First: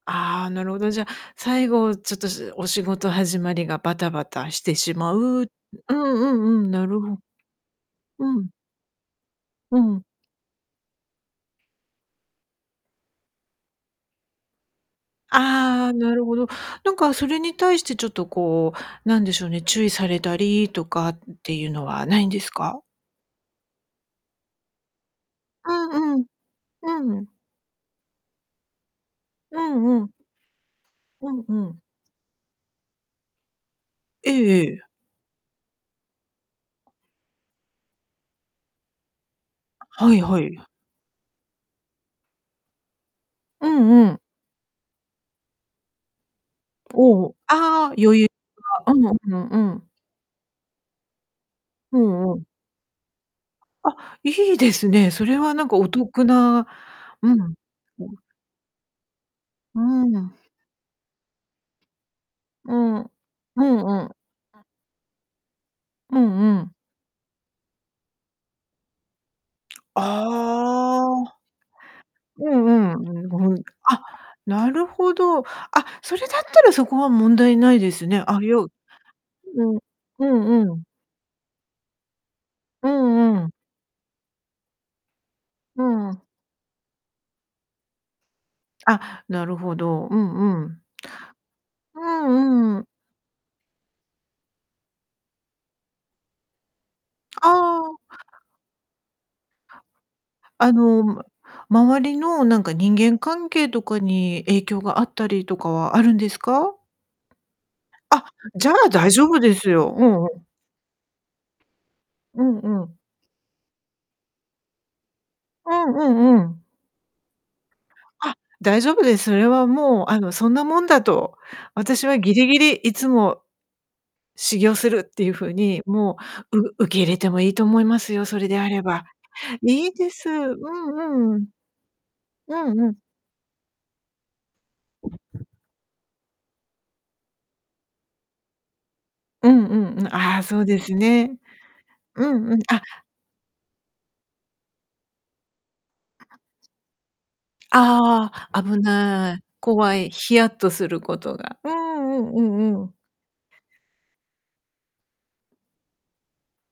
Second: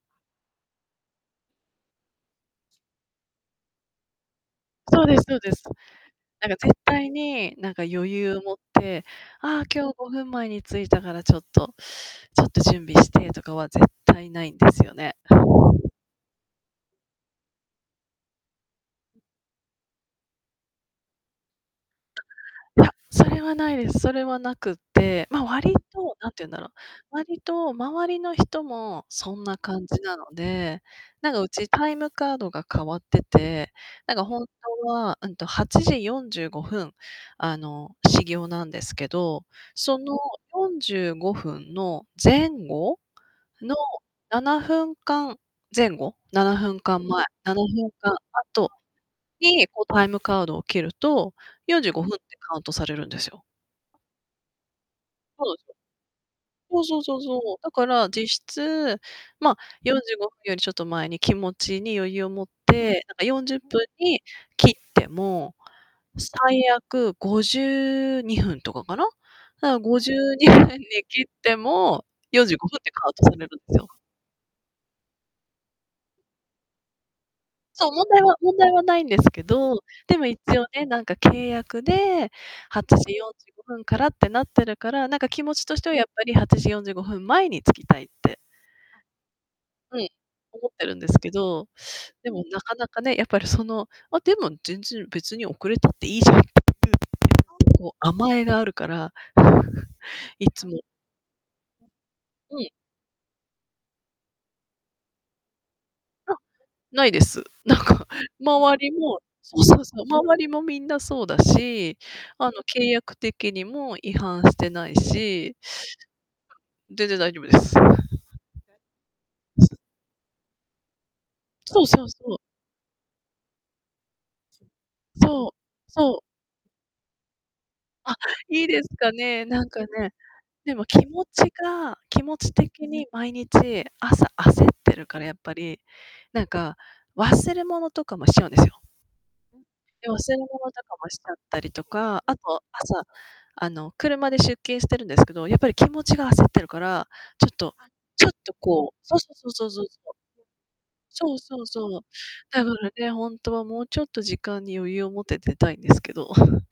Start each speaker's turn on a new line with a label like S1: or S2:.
S1: ああ、なるほど。じゃあ、最後ちょっと、しお仕事始まりがバタバタしてし
S2: そう
S1: ま
S2: で
S1: う
S2: すそう
S1: うん
S2: です。
S1: う
S2: なんか
S1: ん-うん、
S2: 絶
S1: なる
S2: 対
S1: ほ
S2: に、なんか余
S1: う
S2: 裕を
S1: ん。
S2: 持って、ああ
S1: う
S2: 今日
S1: ん。
S2: 5分前に着いたからちょっと、ちょっと準備してとかは絶対ないんですよね。
S1: ああ、なるほど。なんか、それに対してちょっとこう、なんでしょうね、注意されたりとかっていうのはないんです
S2: い
S1: か？
S2: や、それはないです、それはなくて、ま、
S1: う
S2: 割と、
S1: んうん、
S2: 何て言うんだろう、
S1: うん。
S2: 割と周りの人もそんな
S1: う
S2: 感
S1: ん
S2: じ
S1: うん。
S2: なので、な
S1: う
S2: んか
S1: ん
S2: う
S1: う
S2: ち
S1: ん。
S2: タイムカードが変わってて、なんか
S1: え
S2: 本
S1: えええ。
S2: 当はうんと、8時45分、あの、始業なんですけど、そ
S1: は
S2: の
S1: いはい。
S2: 45分の前後
S1: う
S2: の
S1: んうん。
S2: 7分間、前後、7分間
S1: お
S2: 前、
S1: お、
S2: ななふ
S1: あ
S2: ん
S1: あ、
S2: 間
S1: 余裕
S2: 後、
S1: が、うんうん
S2: に、
S1: う
S2: こう
S1: ん。
S2: タイムカードを切ると、よんじゅう
S1: う
S2: ごふんて
S1: んうん。
S2: カウントされるんですよ。
S1: あ、いいですね。それ
S2: そうな
S1: は
S2: んす
S1: 何
S2: よ。
S1: かお得な
S2: そうそうそう
S1: う
S2: そ
S1: ん。
S2: う、だから実 質ま、
S1: う
S2: よんじゅうご
S1: ん。
S2: ふんよりちょっと前に気持ちに余裕を持っ
S1: うん、う
S2: て、なんか40分
S1: んうん。
S2: に
S1: あ。
S2: 切っても、
S1: うんう
S2: 最
S1: ん。
S2: 悪52分とかかな。だから52分に切っ
S1: ああ、
S2: ても、よん
S1: う
S2: じゅう
S1: ん
S2: ご
S1: う
S2: で
S1: ん
S2: カウント
S1: う
S2: される
S1: ん
S2: ん
S1: うん。
S2: ですよ。
S1: あ、なるほど。あ、それだったらそこは問題ない
S2: そ
S1: で
S2: う、問
S1: す
S2: 題
S1: ね。
S2: は
S1: あ、
S2: 問
S1: よう
S2: 題はないんですけ
S1: う
S2: ど、
S1: ん、
S2: でも
S1: う
S2: 一応
S1: んうん。
S2: ね、なんか契約で、は
S1: う
S2: ちじよん
S1: ん
S2: じ
S1: うん。
S2: ゅうごふんからってなってるから、なんか気持ちとし
S1: う
S2: てはやっ
S1: ん。
S2: ぱり8時45分前に着きたいって
S1: あ、なるほ
S2: う
S1: ど、
S2: ん。
S1: うんう
S2: 思っ
S1: ん。
S2: てるんですけど、
S1: う
S2: でもなか
S1: んう
S2: な
S1: ん。
S2: かね、やっぱりその、あ、でも全然別に遅れたっていいじゃん。
S1: あ
S2: こ
S1: あ。
S2: う甘えがあるから、いつ
S1: あ
S2: も
S1: の、周りの
S2: う
S1: なん
S2: ん。
S1: か人間関係とかに影響があったりとかはあるんで
S2: あ、
S1: すか？
S2: ないです。なんか、
S1: あ、じゃ
S2: 周
S1: あ
S2: り
S1: 大
S2: も、
S1: 丈夫で
S2: そう
S1: す
S2: そう
S1: よ。
S2: そ
S1: う
S2: う、
S1: んう
S2: 周
S1: ん。
S2: りもみんなそうだし、
S1: う
S2: あの
S1: んう
S2: 契
S1: ん。
S2: 約的にも違反してないし
S1: うん。うんうん。
S2: 全然大丈夫です。
S1: あ、大丈夫です。それ は
S2: す。
S1: もうあのそんなもんだと
S2: そうそ
S1: 私
S2: う
S1: は
S2: そ
S1: ギ
S2: う。
S1: リギリいつも始業するっていう
S2: そう、
S1: 風に
S2: そ
S1: も
S2: う。
S1: う、う受け入れてもいいと思います
S2: あ、
S1: よ。それで
S2: いい
S1: あ
S2: で
S1: れ
S2: す
S1: ば。
S2: かね、なんか
S1: いいで
S2: ね。
S1: す。う
S2: でも気持
S1: んう
S2: ち
S1: ん。
S2: が気持ち
S1: うん
S2: 的
S1: うん。
S2: に毎日朝焦ってるからやっぱり、なんか、忘れ物とかもしちゃうんですよ。
S1: うんうんうん、
S2: で、忘れ
S1: ああ、
S2: 物
S1: そうで
S2: と
S1: す
S2: かもしちゃっ
S1: ね。
S2: たりとか、
S1: う
S2: あ
S1: んうん、
S2: と
S1: あ。
S2: 朝、あの、車で出勤してるんですけど、やっぱり気持ちが焦ってる から、ちょっとちょ
S1: あ
S2: っと
S1: あ、危
S2: こう、そうそう
S1: ない、
S2: そうそうそう
S1: 怖い、
S2: そう。
S1: ヒヤッとするこ
S2: そ
S1: と
S2: う
S1: が
S2: そう
S1: うー
S2: そう。
S1: ん、うんう
S2: だか
S1: んう
S2: ら
S1: ん。
S2: ね、本当はもうちょっと時間に余裕を持って出たいんですけど。